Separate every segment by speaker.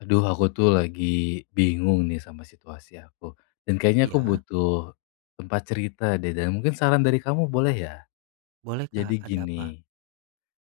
Speaker 1: Aduh, aku tuh lagi bingung nih sama situasi aku. Dan kayaknya aku
Speaker 2: Iya,
Speaker 1: butuh tempat cerita deh dan mungkin saran dari kamu boleh ya?
Speaker 2: boleh Kak,
Speaker 1: Jadi
Speaker 2: ada apa?
Speaker 1: gini,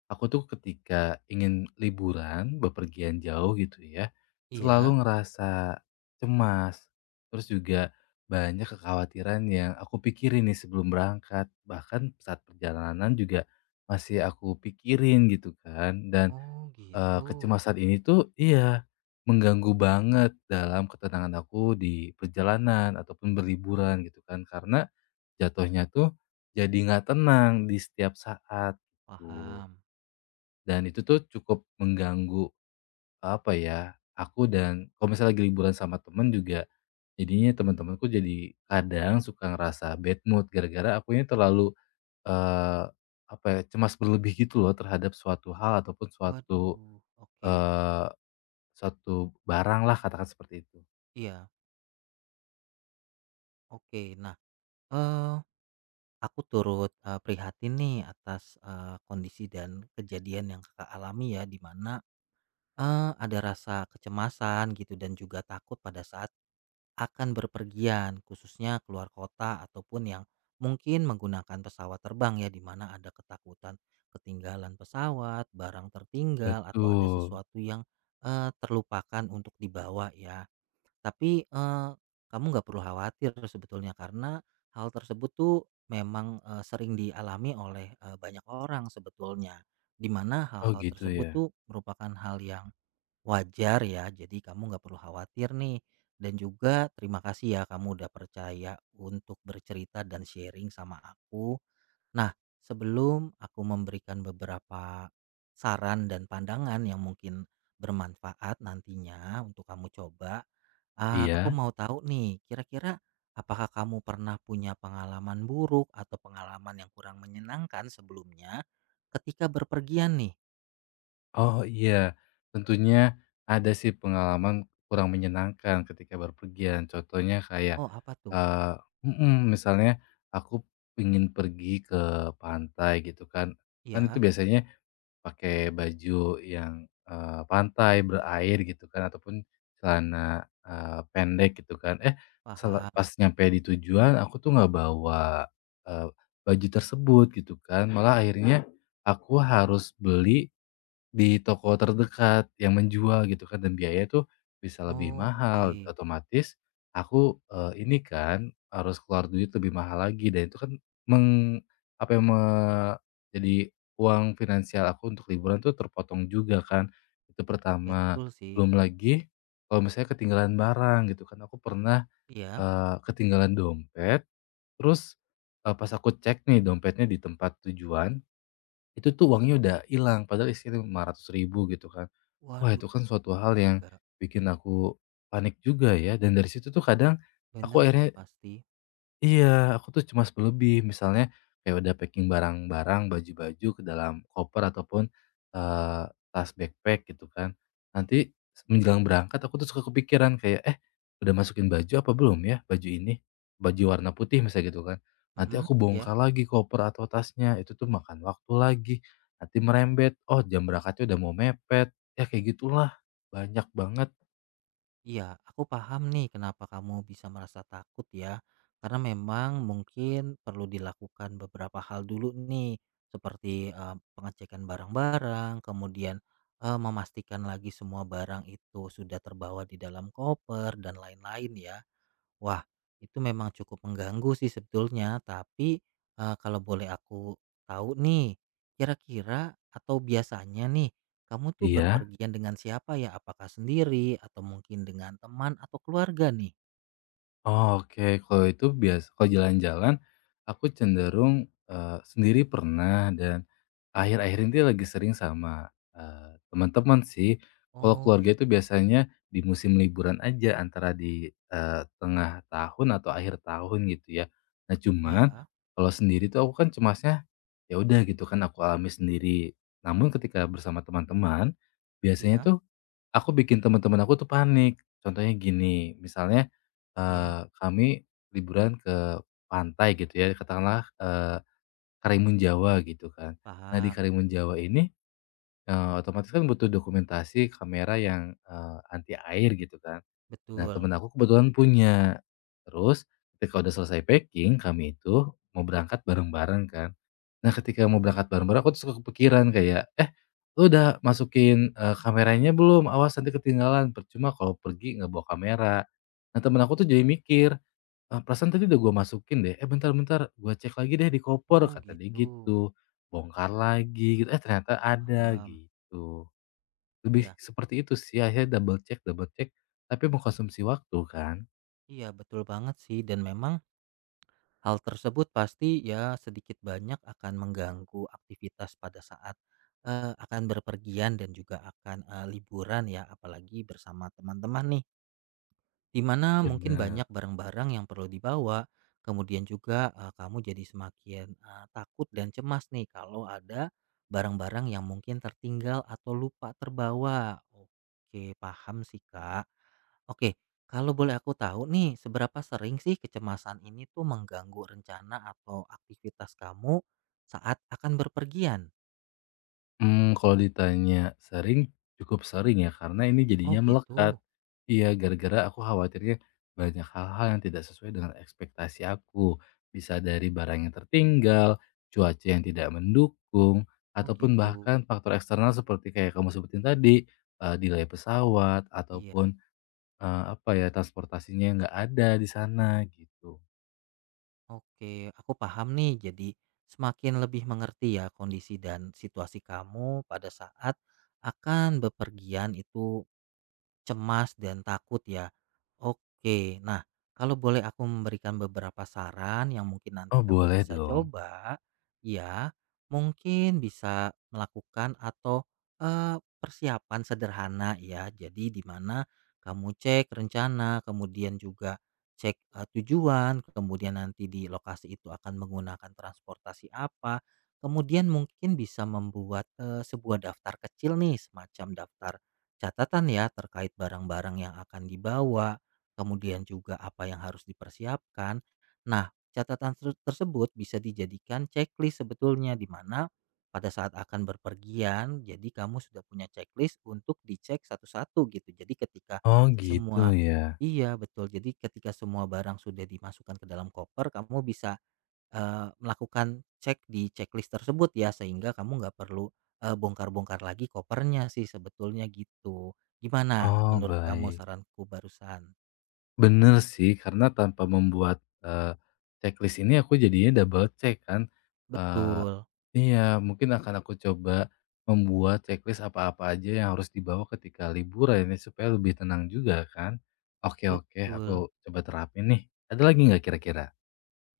Speaker 1: aku tuh ketika ingin liburan, bepergian jauh gitu ya,
Speaker 2: Iya?
Speaker 1: selalu ngerasa cemas. Terus juga banyak kekhawatiran yang aku pikirin nih sebelum berangkat. Bahkan saat perjalanan juga masih aku pikirin gitu kan.
Speaker 2: Oh gitu,
Speaker 1: Kecemasan ini tuh iya, mengganggu banget dalam ketenangan aku di perjalanan ataupun berliburan gitu kan, karena jatuhnya tuh jadi nggak tenang di setiap saat gitu.
Speaker 2: paham.
Speaker 1: Dan itu tuh cukup mengganggu, apa ya, aku dan kalau misalnya lagi liburan sama temen juga jadinya teman-temanku jadi kadang suka ngerasa bad mood gara-gara aku ini terlalu, eee, apa ya, cemas berlebih gitu loh terhadap suatu hal ataupun suatu,
Speaker 2: Waduh, oke.
Speaker 1: Suatu barang lah katakan seperti itu.
Speaker 2: Iya, oke. Nah, eee, aku turut, prihatin nih atas, kondisi dan kejadian yang Kakak alami ya, di mana, ada rasa kecemasan gitu dan juga takut pada saat akan berpergian, khususnya keluar kota ataupun yang mungkin menggunakan pesawat terbang ya, di mana ada ketakutan ketinggalan pesawat, barang tertinggal atau ada
Speaker 1: Betul.
Speaker 2: sesuatu yang terlupakan untuk dibawa ya. Tapi kamu nggak perlu khawatir sebetulnya karena hal tersebut tuh memang sering dialami oleh banyak orang sebetulnya. Di mana
Speaker 1: Oh
Speaker 2: hal-hal
Speaker 1: gitu
Speaker 2: tersebut
Speaker 1: ya?
Speaker 2: tuh merupakan hal yang wajar ya, jadi kamu nggak perlu khawatir nih. Dan juga terima kasih ya kamu udah percaya untuk bercerita dan sharing sama aku. Nah, sebelum aku memberikan beberapa saran dan pandangan yang mungkin bermanfaat nantinya untuk kamu coba, ah, aku
Speaker 1: Iya?
Speaker 2: mau tahu nih, kira-kira apakah kamu pernah punya pengalaman buruk atau pengalaman yang kurang menyenangkan sebelumnya ketika berpergian nih?
Speaker 1: Oh iya. Tentunya ada sih pengalaman kurang menyenangkan ketika berpergian. Contohnya kayak,
Speaker 2: Oh, apa tuh?
Speaker 1: eee mhm, misalnya aku ingin pergi ke pantai gitu kan. Kan itu
Speaker 2: Ya,
Speaker 1: biasanya pakai baju yang, pantai, berair gitu kan ataupun celana, pendek gitu kan. Eh,
Speaker 2: paham.
Speaker 1: pas nyampe di tujuan aku tuh nggak bawa, eee, baju tersebut gitu kan, malah akhirnya aku harus beli di toko terdekat yang menjual gitu kan dan biaya itu bisa lebih
Speaker 2: Oh, oke.
Speaker 1: mahal, otomatis aku, ini kan harus keluar duit lebih mahal lagi dan itu kan meng apa yang me jadi uang finansial aku untuk liburan tuh terpotong juga kan, itu pertama.
Speaker 2: Betul sih.
Speaker 1: Belum lagi kalau misalnya ketinggalan barang gitu kan, aku pernah,
Speaker 2: Iya.
Speaker 1: ketinggalan dompet, terus, pas aku cek nih dompetnya di tempat tujuan itu tuh uangnya udah hilang, padahal isinya rp ribu gitu kan. Wah,
Speaker 2: Waduh,
Speaker 1: itu kan suatu hal yang
Speaker 2: agak
Speaker 1: bikin aku panik juga ya, dan dari situ tuh kadang
Speaker 2: bener
Speaker 1: aku
Speaker 2: sih
Speaker 1: akhirnya
Speaker 2: pasti.
Speaker 1: Iya, aku tuh cuma selebih, misalnya kayak udah packing barang-barang, baju-baju ke dalam koper ataupun, eee, tas backpack gitu kan. Nanti menjelang berangkat aku tuh suka kepikiran kayak, "Eh, udah masukin baju apa belum ya baju ini?" Baju warna putih misalnya gitu kan. Nanti
Speaker 2: Mhm,
Speaker 1: aku
Speaker 2: ya.
Speaker 1: bongkar lagi koper atau tasnya, itu tuh makan waktu lagi, nanti merembet, oh jam berangkatnya udah mau mepet, ya kayak gitulah, banyak banget.
Speaker 2: Iya, aku paham nih kenapa kamu bisa merasa takut ya. Karena memang mungkin perlu dilakukan beberapa hal dulu nih, seperti, pengecekan barang-barang, kemudian, memastikan lagi semua barang itu sudah terbawa di dalam koper dan lain-lain ya. Wah, itu memang cukup mengganggu sih sebetulnya, tapi, kalau boleh aku tahu nih, kira-kira atau biasanya nih, kamu tuh
Speaker 1: Iya?
Speaker 2: berpergian dengan siapa ya? Apakah sendiri atau mungkin dengan teman atau keluarga nih?
Speaker 1: Oh, oke, kalau itu biasa kalau jalan-jalan, aku cenderung, sendiri pernah dan akhir-akhir ini lagi sering sama, teman-teman sih. Kalau
Speaker 2: Oh
Speaker 1: keluarga itu
Speaker 2: gitu.
Speaker 1: biasanya di musim liburan aja antara di, tengah tahun atau akhir tahun gitu ya. Nah cuman,
Speaker 2: Iya
Speaker 1: kalau sendiri tuh aku kan cemasnya, ya udah gitu kan aku alami sendiri. Namun ketika bersama teman-teman, biasanya
Speaker 2: iya
Speaker 1: tuh, aku bikin teman-teman aku tuh panik. Contohnya gini, misalnya
Speaker 2: iya,
Speaker 1: Kami liburan ke pantai gitu ya, katakanlah, Karimun Jawa gitu kan. Nah di
Speaker 2: paham.
Speaker 1: Karimun Jawa ini, otomatis kan butuh dokumentasi kamera yang, anti air gitu kan. Nah
Speaker 2: Betul.
Speaker 1: temen aku kebetulan punya. Terus ketika udah selesai packing kami itu mau berangkat bareng-bareng kan. Nah ketika mau berangkat bareng-bareng aku tuh suka kepikiran kayak, "Eh, lu udah masukin, kameranya belum? Awas nanti ketinggalan, percuma kalau pergi nggak bawa kamera." Nah temen aku tuh jadi mikir, "Perasaan tadi udah gue masukin deh, eh bentar bentar, gue cek lagi deh di koper,"
Speaker 2: Oh
Speaker 1: kata dia
Speaker 2: gitu,
Speaker 1: gitu. Bongkar lagi gitu, eh ternyata ada
Speaker 2: paham.
Speaker 1: gitu. Lebih
Speaker 2: Iya
Speaker 1: seperti itu sih, akhirnya double check, tapi mengkonsumsi waktu kan.
Speaker 2: iya, betul banget sih dan memang hal tersebut pasti ya sedikit banyak akan mengganggu aktivitas pada saat, akan berpergian dan juga akan, liburan ya apalagi bersama teman-teman nih. Di mana mungkin
Speaker 1: Bener.
Speaker 2: banyak barang-barang yang perlu dibawa, kemudian juga, kamu jadi semakin, takut dan cemas nih kalau ada barang-barang yang mungkin tertinggal atau lupa terbawa. Oke, paham sih, Kak. Oke, kalau boleh aku tahu nih, seberapa sering sih kecemasan ini tuh mengganggu rencana atau aktivitas kamu saat akan berpergian?
Speaker 1: Hmm, kalau ditanya sering, cukup sering ya karena ini
Speaker 2: Oh
Speaker 1: jadinya melekat.
Speaker 2: gitu
Speaker 1: Iya, gara-gara aku khawatirnya banyak hal-hal yang tidak sesuai dengan ekspektasi aku. Bisa dari barang yang tertinggal, cuaca yang tidak mendukung,
Speaker 2: oh
Speaker 1: ataupun
Speaker 2: gitu,
Speaker 1: bahkan faktor eksternal seperti kayak kamu sebutin tadi, delay pesawat
Speaker 2: iya.
Speaker 1: ataupun, apa ya, transportasinya yang nggak ada di sana gitu.
Speaker 2: Oke, aku paham nih. Jadi semakin lebih mengerti ya kondisi dan situasi kamu pada saat akan bepergian itu cemas dan takut ya. Oke. Nah, kalau boleh aku memberikan beberapa saran yang mungkin nanti
Speaker 1: Oh
Speaker 2: kamu
Speaker 1: boleh
Speaker 2: bisa
Speaker 1: dong?
Speaker 2: coba, ya mungkin bisa melakukan atau persiapan sederhana ya. Jadi di mana kamu cek rencana, kemudian juga cek tujuan, kemudian nanti di lokasi itu akan menggunakan transportasi apa. Kemudian mungkin bisa membuat sebuah daftar kecil nih, semacam daftar catatan ya terkait barang-barang yang akan dibawa, kemudian juga apa yang harus dipersiapkan. Nah, catatan tersebut bisa dijadikan checklist sebetulnya di mana pada saat akan berpergian, jadi kamu sudah punya checklist untuk dicek satu-satu gitu. Jadi ketika
Speaker 1: Oh gitu
Speaker 2: semua
Speaker 1: ya?
Speaker 2: Iya betul. Jadi ketika semua barang sudah dimasukkan ke dalam koper, kamu bisa melakukan cek di checklist tersebut ya, sehingga kamu nggak perlu, bongkar-bongkar lagi kopernya sih sebetulnya gitu. Gimana
Speaker 1: Oh
Speaker 2: menurut kamu
Speaker 1: baik.
Speaker 2: saranku barusan?
Speaker 1: Bener sih, karena tanpa membuat, checklist ini aku jadinya double check kan, eee
Speaker 2: Betul
Speaker 1: iya, mungkin akan aku coba membuat checklist apa-apa aja yang harus dibawa ketika liburan ya, supaya lebih tenang juga kan. Oke oke,
Speaker 2: betul.
Speaker 1: aku coba terapin nih. Ada lagi nggak kira-kira?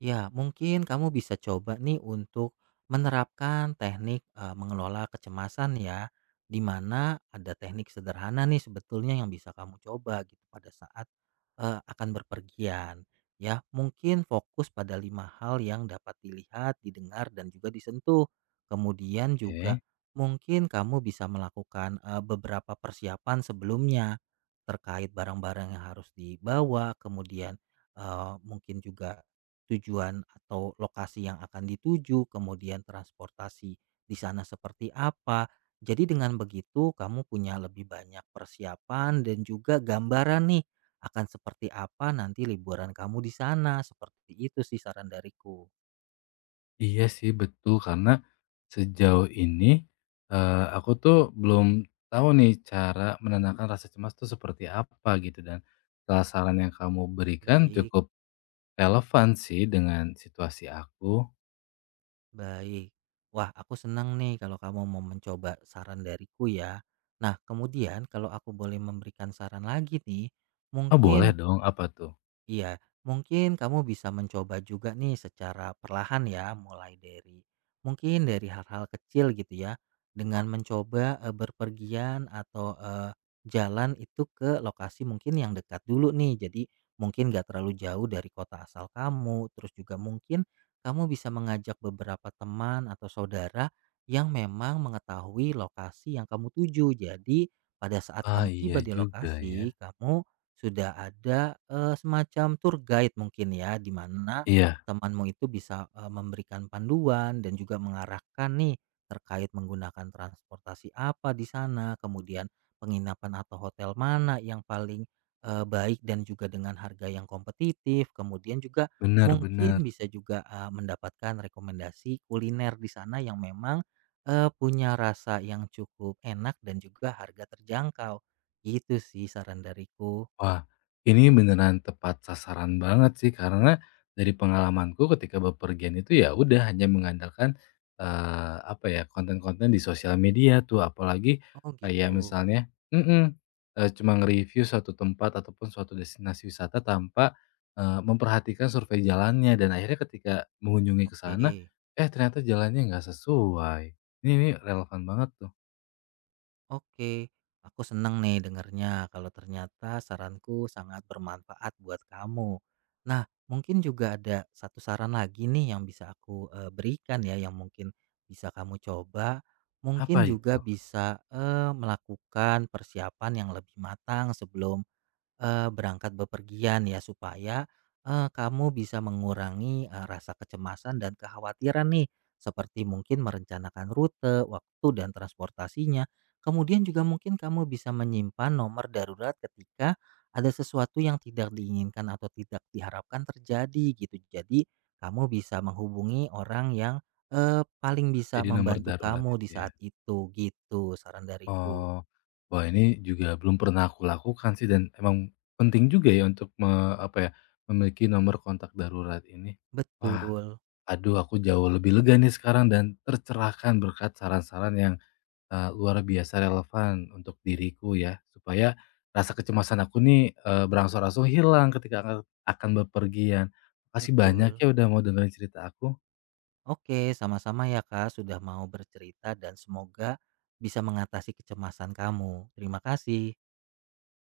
Speaker 2: Ya, mungkin kamu bisa coba nih untuk menerapkan teknik mengelola kecemasan ya, di mana ada teknik sederhana nih sebetulnya yang bisa kamu coba gitu pada saat akan berpergian. Ya, mungkin fokus pada lima hal yang dapat dilihat, didengar, dan juga disentuh. Kemudian juga
Speaker 1: Oke.
Speaker 2: mungkin kamu bisa melakukan beberapa persiapan sebelumnya terkait barang-barang yang harus dibawa, kemudian mungkin juga tujuan atau lokasi yang akan dituju, kemudian transportasi di sana seperti apa. Jadi dengan begitu kamu punya lebih banyak persiapan dan juga gambaran nih akan seperti apa nanti liburan kamu di sana. Seperti itu sih saran dariku.
Speaker 1: Iya sih betul, karena sejauh ini, aku tuh belum tahu nih cara menenangkan rasa cemas tuh seperti apa gitu dan, salah saran yang kamu berikan
Speaker 2: Baik,
Speaker 1: cukup relevan sih dengan situasi aku.
Speaker 2: baik. Wah, aku senang nih kalau kamu mau mencoba saran dariku ya. Nah, kemudian kalau aku boleh memberikan saran lagi nih,
Speaker 1: Oh boleh
Speaker 2: mungkin
Speaker 1: dong, apa tuh?
Speaker 2: iya, mungkin kamu bisa mencoba juga nih secara perlahan ya, mulai dari mungkin dari hal-hal kecil gitu ya, dengan mencoba berpergian atau jalan itu ke lokasi mungkin yang dekat dulu nih. Jadi mungkin gak terlalu jauh dari kota asal kamu, terus juga mungkin kamu bisa mengajak beberapa teman atau saudara yang memang mengetahui lokasi yang kamu tuju. Jadi pada saat
Speaker 1: Ah
Speaker 2: kamu
Speaker 1: iya
Speaker 2: tiba di
Speaker 1: juga ya.
Speaker 2: lokasi, kamu sudah ada, semacam tour guide mungkin ya, di mana
Speaker 1: Iya,
Speaker 2: temanmu itu bisa, memberikan panduan dan juga mengarahkan nih, terkait menggunakan transportasi apa di sana, kemudian penginapan atau hotel mana yang paling, baik dan juga dengan harga yang kompetitif, kemudian juga mungkin
Speaker 1: benar-benar.
Speaker 2: bisa juga, mendapatkan rekomendasi kuliner di sana yang memang, punya rasa yang cukup enak dan juga harga terjangkau. Gitu sih saran dariku.
Speaker 1: Wah, ini beneran tepat sasaran banget sih, karena dari pengalamanku ketika bepergian itu ya udah hanya mengandalkan, apa ya, konten-konten di sosial media tuh, apalagi
Speaker 2: Oh
Speaker 1: kayak
Speaker 2: gitu.
Speaker 1: misalnya cuma nge-review suatu tempat ataupun suatu destinasi wisata tanpa, memperhatikan survei jalannya dan akhirnya ketika mengunjungi ke sana,
Speaker 2: Oke.
Speaker 1: eh ternyata jalannya nggak sesuai. Ini relevan banget tuh.
Speaker 2: Oke. Aku seneng nih dengernya kalau ternyata saranku sangat bermanfaat buat kamu. Nah, mungkin juga ada satu saran lagi nih yang bisa aku berikan ya yang mungkin bisa kamu coba.
Speaker 1: Apa
Speaker 2: Mungkin juga
Speaker 1: itu?
Speaker 2: bisa melakukan persiapan yang lebih matang sebelum berangkat bepergian ya supaya, kamu bisa mengurangi, rasa kecemasan dan kekhawatiran nih, seperti mungkin merencanakan rute, waktu, dan transportasinya. Kemudian juga mungkin kamu bisa menyimpan nomor darurat ketika ada sesuatu yang tidak diinginkan atau tidak diharapkan terjadi gitu. Jadi kamu bisa menghubungi orang yang, paling bisa
Speaker 1: Jadi nomor
Speaker 2: membantu
Speaker 1: darurat
Speaker 2: kamu di
Speaker 1: itu ya?
Speaker 2: saat itu gitu saran dariku.
Speaker 1: Oh, wah ini juga belum pernah aku lakukan sih dan emang penting juga ya untuk apa ya, memiliki nomor kontak darurat ini. Wah,
Speaker 2: Betul
Speaker 1: aduh aku jauh lebih lega nih sekarang dan tercerahkan berkat saran-saran yang, luar biasa relevan untuk diriku ya. Supaya rasa kecemasan aku nih, berangsur-angsur hilang ketika akan bepergian. Makasih banyak
Speaker 2: betul.
Speaker 1: ya udah mau dengerin cerita aku.
Speaker 2: Oke, sama-sama ya Kak sudah mau bercerita dan semoga bisa mengatasi kecemasan kamu. Terima kasih.